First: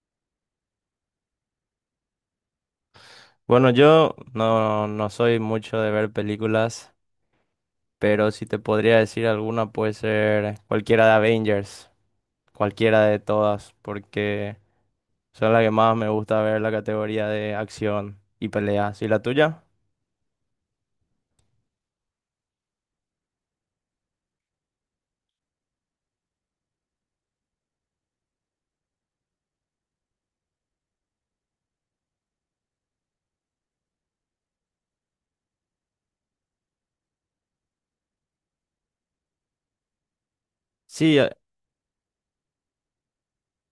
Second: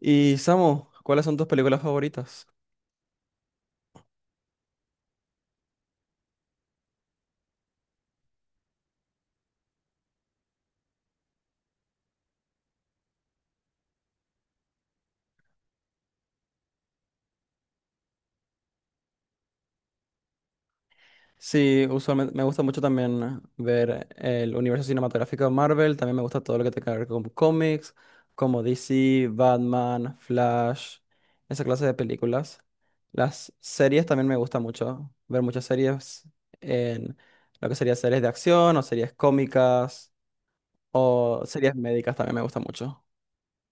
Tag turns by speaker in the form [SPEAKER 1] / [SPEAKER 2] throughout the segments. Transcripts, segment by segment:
[SPEAKER 1] Y Samu, ¿cuáles son tus películas favoritas?
[SPEAKER 2] Bueno, yo no soy mucho de ver películas, pero si te podría decir alguna puede ser cualquiera de Avengers, cualquiera de todas, porque son las que más me gusta ver la categoría de acción y peleas. ¿Y la tuya?
[SPEAKER 1] Sí, usualmente me gusta mucho también ver el universo cinematográfico de Marvel, también me gusta todo lo que tenga que ver con cómics, como DC, Batman, Flash, esa clase de películas. Las series también me gusta mucho, ver muchas series en lo que sería series de acción o series cómicas
[SPEAKER 2] Sí,
[SPEAKER 1] o series médicas también me gusta mucho.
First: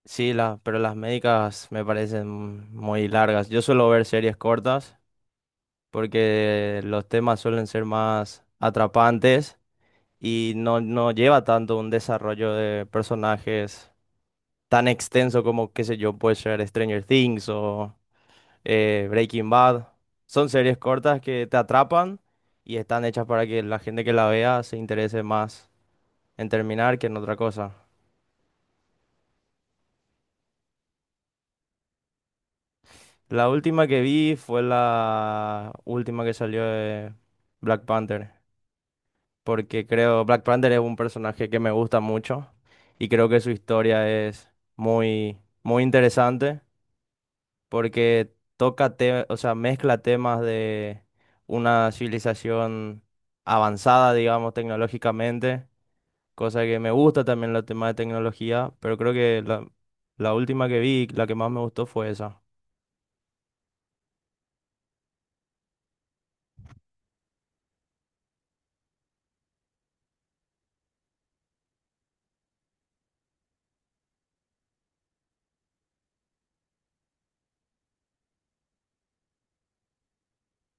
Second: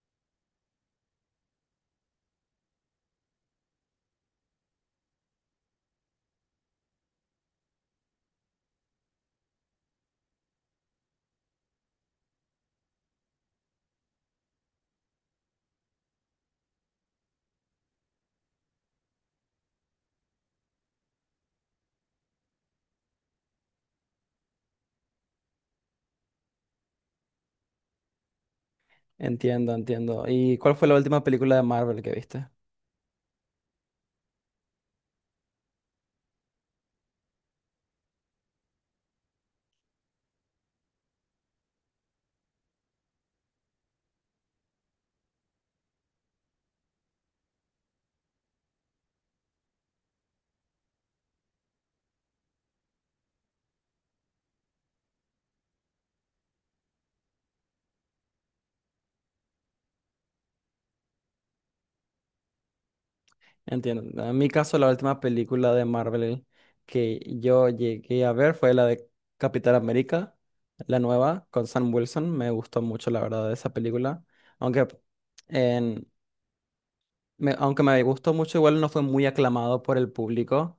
[SPEAKER 2] sí, pero las médicas me parecen muy largas. Yo suelo ver series cortas porque los temas suelen ser más atrapantes y no lleva tanto un desarrollo de personajes tan extenso como, qué sé yo, puede ser Stranger Things o Breaking Bad. Son series cortas que te atrapan y están hechas para que la gente que la vea se interese más en terminar que en otra cosa.
[SPEAKER 1] Entiendo, entiendo. ¿Y cuál fue la última película de Marvel que viste?
[SPEAKER 2] La última que vi fue la última que salió de Black Panther, porque creo Black Panther es un personaje que me gusta mucho y creo que su historia es muy, muy interesante. Porque o sea, mezcla temas de una civilización avanzada, digamos, tecnológicamente, cosa que me gusta también los temas de tecnología, pero creo que la última que vi, la que más me gustó fue esa.
[SPEAKER 1] Entiendo. En mi caso, la última película de Marvel que yo llegué a ver fue la de Capitán América, la nueva, con Sam Wilson. Me gustó mucho, la verdad, esa película. Aunque en, aunque me gustó mucho, igual no fue muy aclamado por el público,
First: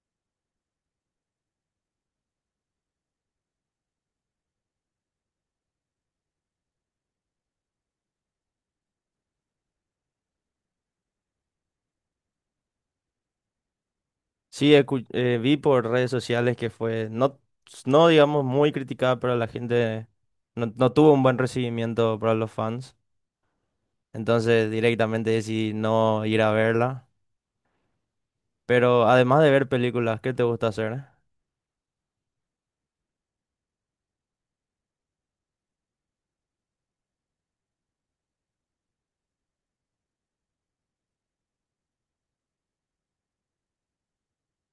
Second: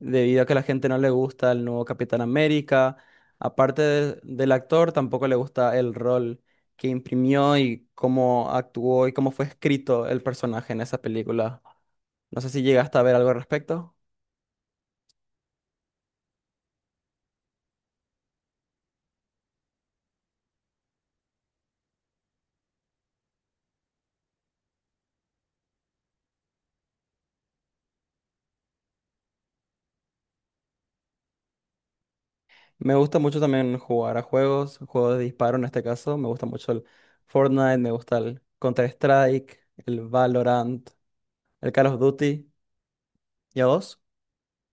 [SPEAKER 1] debido a que a la gente no le gusta el nuevo Capitán América. Del actor, tampoco le gusta el rol que imprimió y cómo actuó y cómo fue escrito el personaje en esa película. No sé si llegaste a ver algo al respecto.
[SPEAKER 2] Sí, vi por redes sociales que fue, no, no digamos, muy criticada, pero la gente no tuvo un buen recibimiento para los fans. Entonces directamente decidí no ir a verla. Pero además de ver películas, ¿qué te gusta hacer?
[SPEAKER 1] Me gusta mucho también jugar a juegos, juegos de disparo en este caso. Me gusta mucho el Fortnite, me gusta el Counter-Strike, el Valorant, el Call of Duty. ¿Y a vos?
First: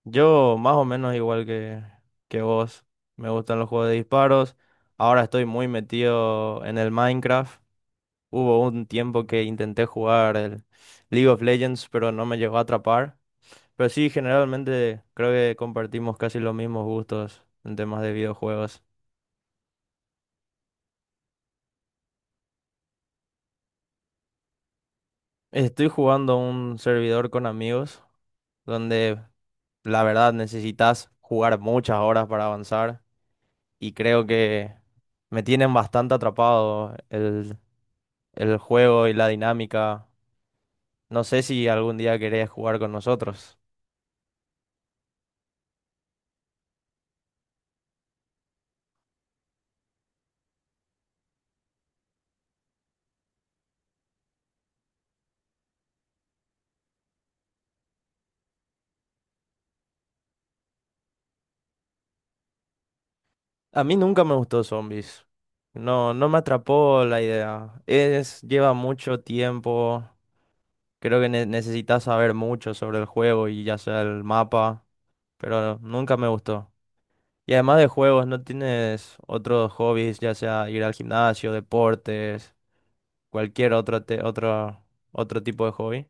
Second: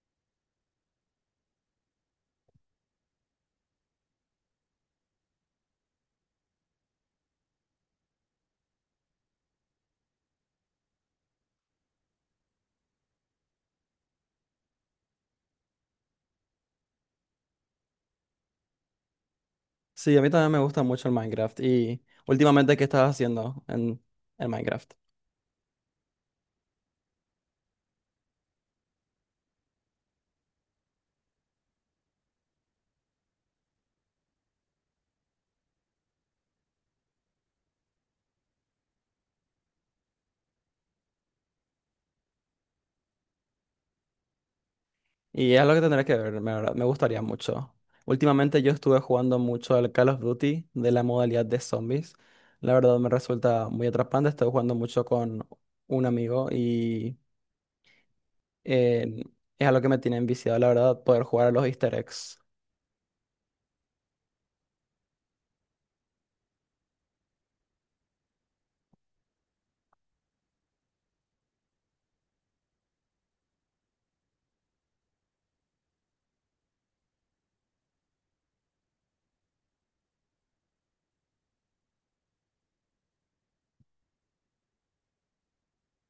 [SPEAKER 2] Yo más o menos igual que vos, me gustan los juegos de disparos. Ahora estoy muy metido en el Minecraft. Hubo un tiempo que intenté jugar el League of Legends, pero no me llegó a atrapar. Pero sí, generalmente creo que compartimos casi los mismos gustos en temas de videojuegos.
[SPEAKER 1] Sí, a mí también me gusta mucho el Minecraft. Y últimamente, ¿qué estás haciendo en el Minecraft?
[SPEAKER 2] Estoy jugando un servidor con amigos, donde la verdad necesitas jugar muchas horas para avanzar y creo que me tienen bastante atrapado el juego y la dinámica. No sé si algún día querés jugar con nosotros.
[SPEAKER 1] Y es lo que tendré que ver, la. Me gustaría mucho. Últimamente yo estuve jugando mucho al Call of Duty de la modalidad de zombies. La verdad me resulta muy atrapante. Estoy jugando mucho con un amigo y eh, es algo que me tiene enviciado, la verdad, poder jugar a los Easter eggs.
[SPEAKER 2] A mí nunca me gustó Zombies. No, no me atrapó la idea. Es, lleva mucho tiempo. Creo que necesitas saber mucho sobre el juego y ya sea el mapa, pero nunca me gustó. Y además de juegos, ¿no tienes otros hobbies, ya sea ir al gimnasio, deportes, cualquier otro, otro tipo de hobby?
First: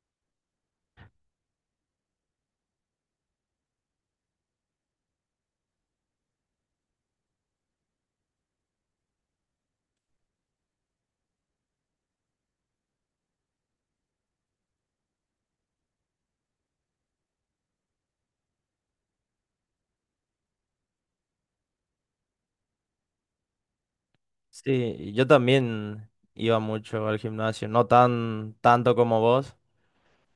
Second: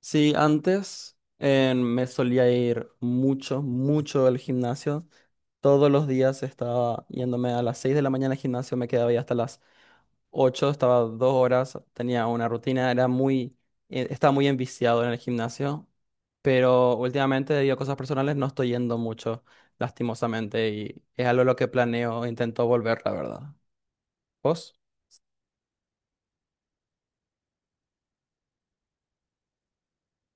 [SPEAKER 1] Sí, antes me solía ir mucho al gimnasio. Todos los días estaba yéndome a las 6 de la mañana al gimnasio, me quedaba ahí hasta las 8, estaba dos horas, tenía una rutina, era estaba muy enviciado en el gimnasio, pero últimamente debido a cosas personales no estoy yendo mucho, lastimosamente, y es algo a lo que planeo, e intento volver, la verdad. ¿Vos?
[SPEAKER 2] Sí, yo también iba mucho al gimnasio, no tanto como vos,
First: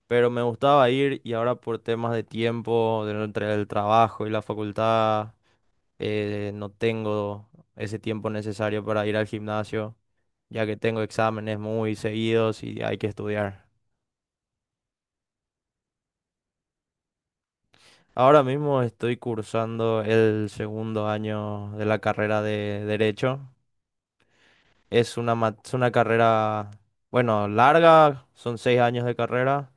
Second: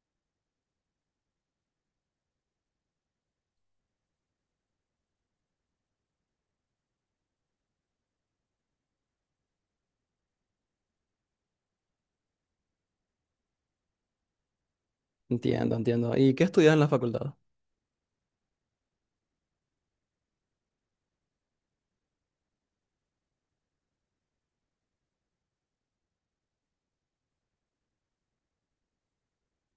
[SPEAKER 2] pero me gustaba ir y ahora por temas de tiempo, entre el trabajo y la facultad, no tengo ese tiempo necesario para ir al gimnasio, ya que tengo exámenes muy seguidos y hay que estudiar.
[SPEAKER 1] Entiendo, entiendo. ¿Y qué estudias en la facultad?
[SPEAKER 2] Ahora mismo estoy cursando el segundo año de la carrera de Derecho. Es es una carrera, bueno, larga, son 6 años de carrera,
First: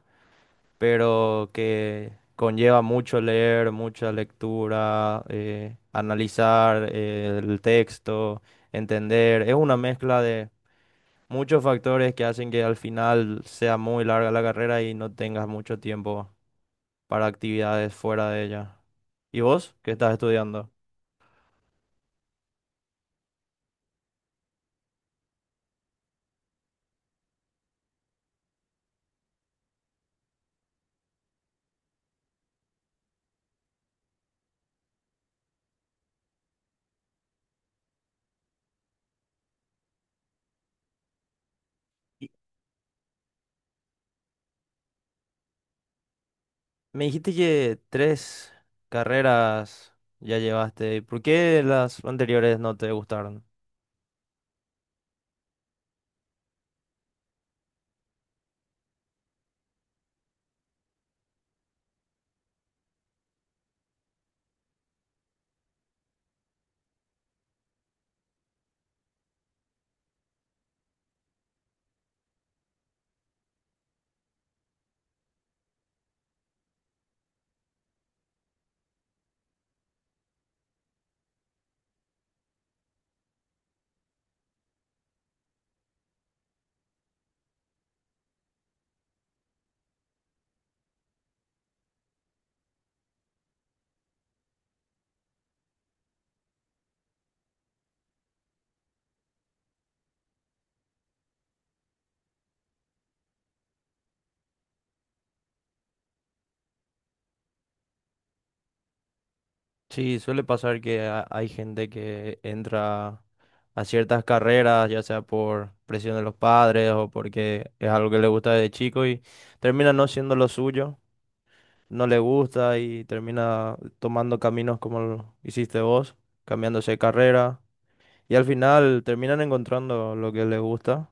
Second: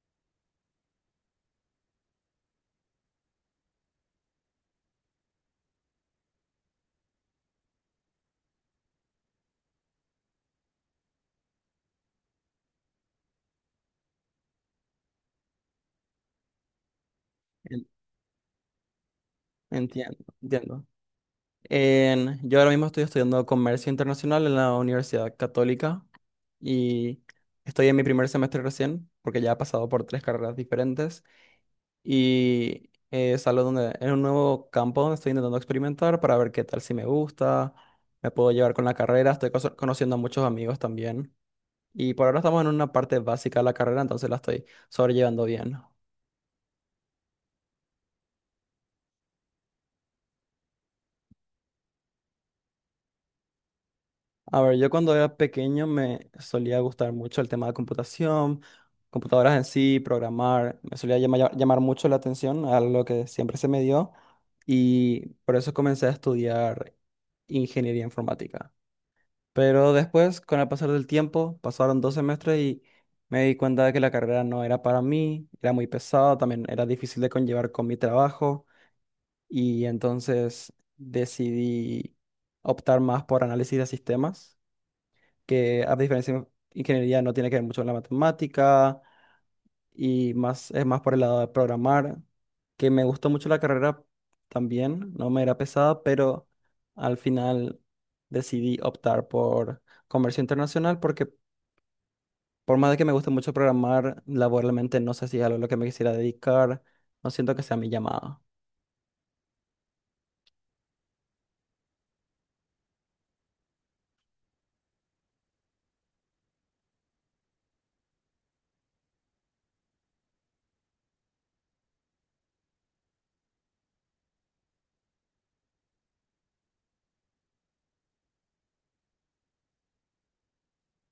[SPEAKER 2] pero que conlleva mucho leer, mucha lectura, analizar el texto, entender. Es una mezcla de muchos factores que hacen que al final sea muy larga la carrera y no tengas mucho tiempo para
[SPEAKER 1] En-
[SPEAKER 2] actividades fuera de ella. ¿Y vos qué estás
[SPEAKER 1] Entiendo,
[SPEAKER 2] estudiando?
[SPEAKER 1] entiendo. Yo ahora mismo estoy estudiando comercio internacional en la Universidad Católica y estoy en mi primer semestre recién, porque ya he pasado por tres carreras diferentes y es algo donde, es un nuevo campo donde estoy intentando experimentar para ver qué tal si me gusta, me puedo llevar con la carrera, estoy conociendo a muchos amigos también y por
[SPEAKER 2] Y
[SPEAKER 1] ahora estamos en una parte básica de la carrera, entonces la estoy sobrellevando bien.
[SPEAKER 2] me dijiste que tres carreras ya llevaste. ¿Por qué las anteriores no te gustaron?
[SPEAKER 1] A ver, yo cuando era pequeño me solía gustar mucho el tema de computación, computadoras en sí, programar, me solía llamar mucho la atención a lo que siempre se me dio y por eso comencé a estudiar ingeniería informática. Pero después, con el pasar del tiempo, pasaron dos semestres y me di cuenta de que la carrera no era para mí, era muy pesada, también era difícil de conllevar con mi trabajo y entonces decidí optar más por análisis de sistemas que a diferencia de ingeniería no tiene que ver mucho con la matemática y más, es más por el lado de programar, que me gustó mucho la carrera también, no me era pesada, pero al final decidí optar por comercio internacional porque por más de que me guste mucho programar, laboralmente no sé si es algo a lo que me quisiera dedicar, no siento que sea mi llamada.
[SPEAKER 2] Sí, suele pasar que hay gente que entra a ciertas carreras, ya sea por presión de los padres o porque es algo que le gusta desde chico y termina no siendo lo suyo, no le gusta y termina tomando caminos como lo hiciste vos, cambiándose de carrera y al final terminan encontrando lo que les gusta,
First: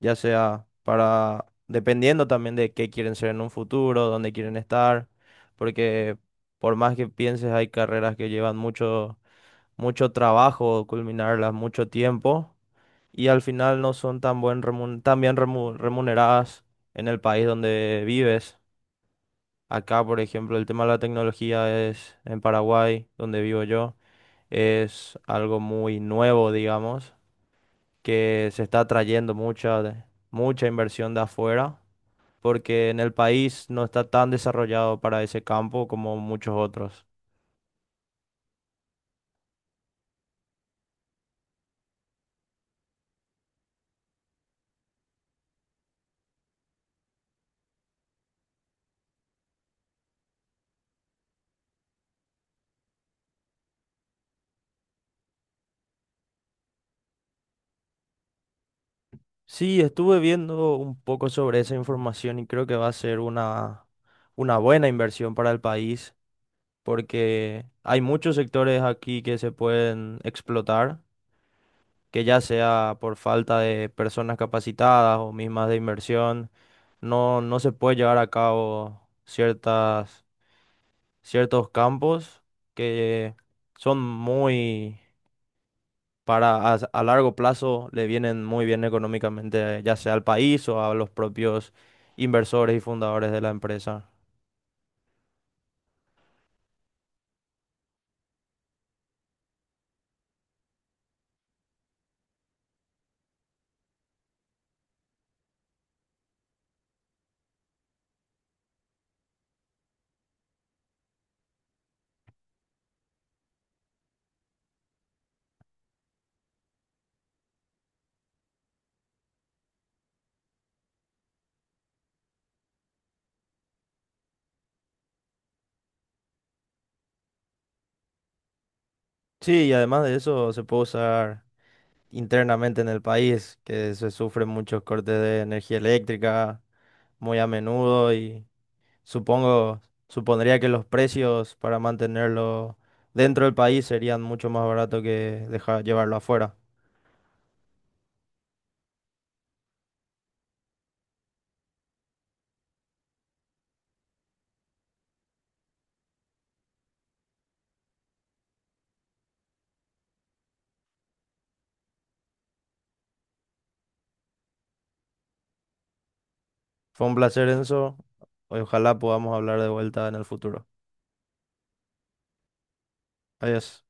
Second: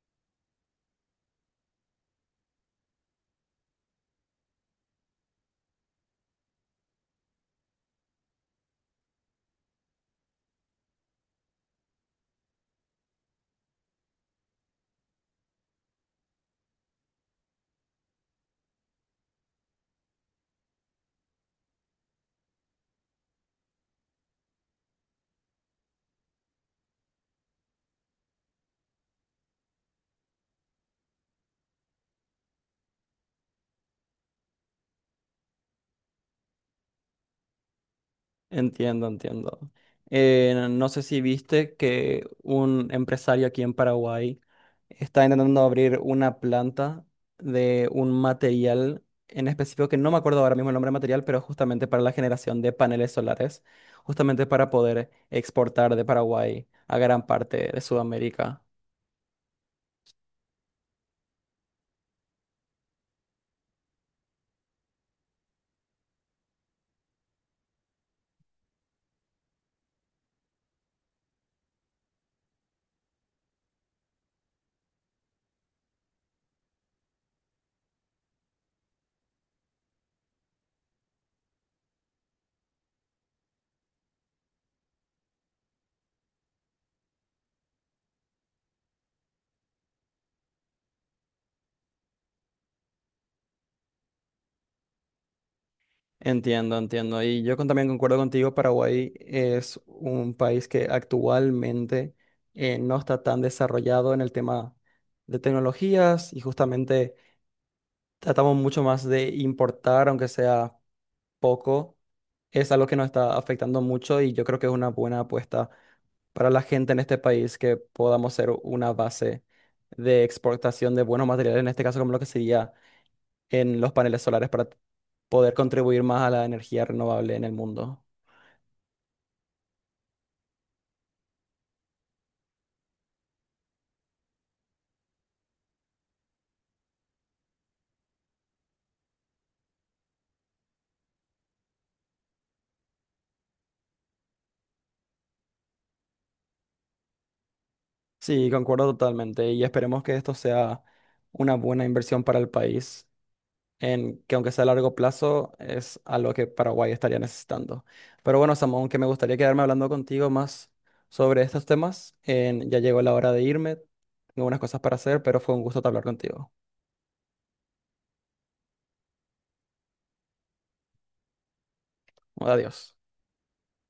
[SPEAKER 2] ya sea para, dependiendo también de qué quieren ser en un futuro, dónde quieren estar, porque por más que pienses hay carreras que llevan mucho mucho trabajo culminarlas, mucho tiempo y al final no son tan, tan bien remuneradas en el país donde vives. Acá, por ejemplo, el tema de la tecnología es en Paraguay, donde vivo yo, es algo muy nuevo, digamos, que se está trayendo mucha inversión de afuera, porque en el país no está tan desarrollado para ese campo como muchos otros.
[SPEAKER 1] Entiendo, entiendo. No sé si viste que un empresario aquí en Paraguay está intentando abrir una planta de un material en específico que no me acuerdo ahora mismo el nombre del material, pero justamente para la generación de paneles solares, justamente para poder exportar de Paraguay a gran parte de Sudamérica.
[SPEAKER 2] Sí, estuve viendo un poco sobre esa información y creo que va a ser una buena inversión para el país porque hay muchos sectores aquí que se pueden explotar, que ya sea por falta de personas capacitadas o mismas de inversión, no se puede llevar a cabo ciertos campos que son muy, para a largo plazo le vienen muy bien económicamente, ya sea al país o a los propios inversores y fundadores de la empresa.
[SPEAKER 1] Entiendo, entiendo. Y yo también concuerdo contigo, Paraguay es un país que actualmente no está tan desarrollado en el tema de tecnologías y justamente tratamos mucho más de importar, aunque sea poco. Es algo que nos está afectando mucho y yo creo que es una buena apuesta para la gente en este país que podamos ser una base de exportación de buenos materiales, en este caso como lo que sería en los paneles solares para poder contribuir más a la energía renovable en el mundo.
[SPEAKER 2] Sí, y además de eso se puede usar internamente en el país, que se sufren muchos cortes de energía eléctrica muy a menudo y supongo, supondría que los precios para mantenerlo dentro del país serían mucho más baratos que dejar llevarlo afuera.
[SPEAKER 1] Sí, concuerdo totalmente y esperemos que esto sea una buena inversión para el país, en que aunque sea a largo plazo, es algo que Paraguay estaría necesitando. Pero bueno, Samuel, aunque me gustaría quedarme hablando contigo más sobre estos temas, ya llegó la hora de irme, tengo unas cosas para hacer, pero fue un gusto hablar contigo.
[SPEAKER 2] Fue un placer, Enzo. Ojalá podamos hablar de vuelta en el futuro.
[SPEAKER 1] Adiós.
[SPEAKER 2] Adiós.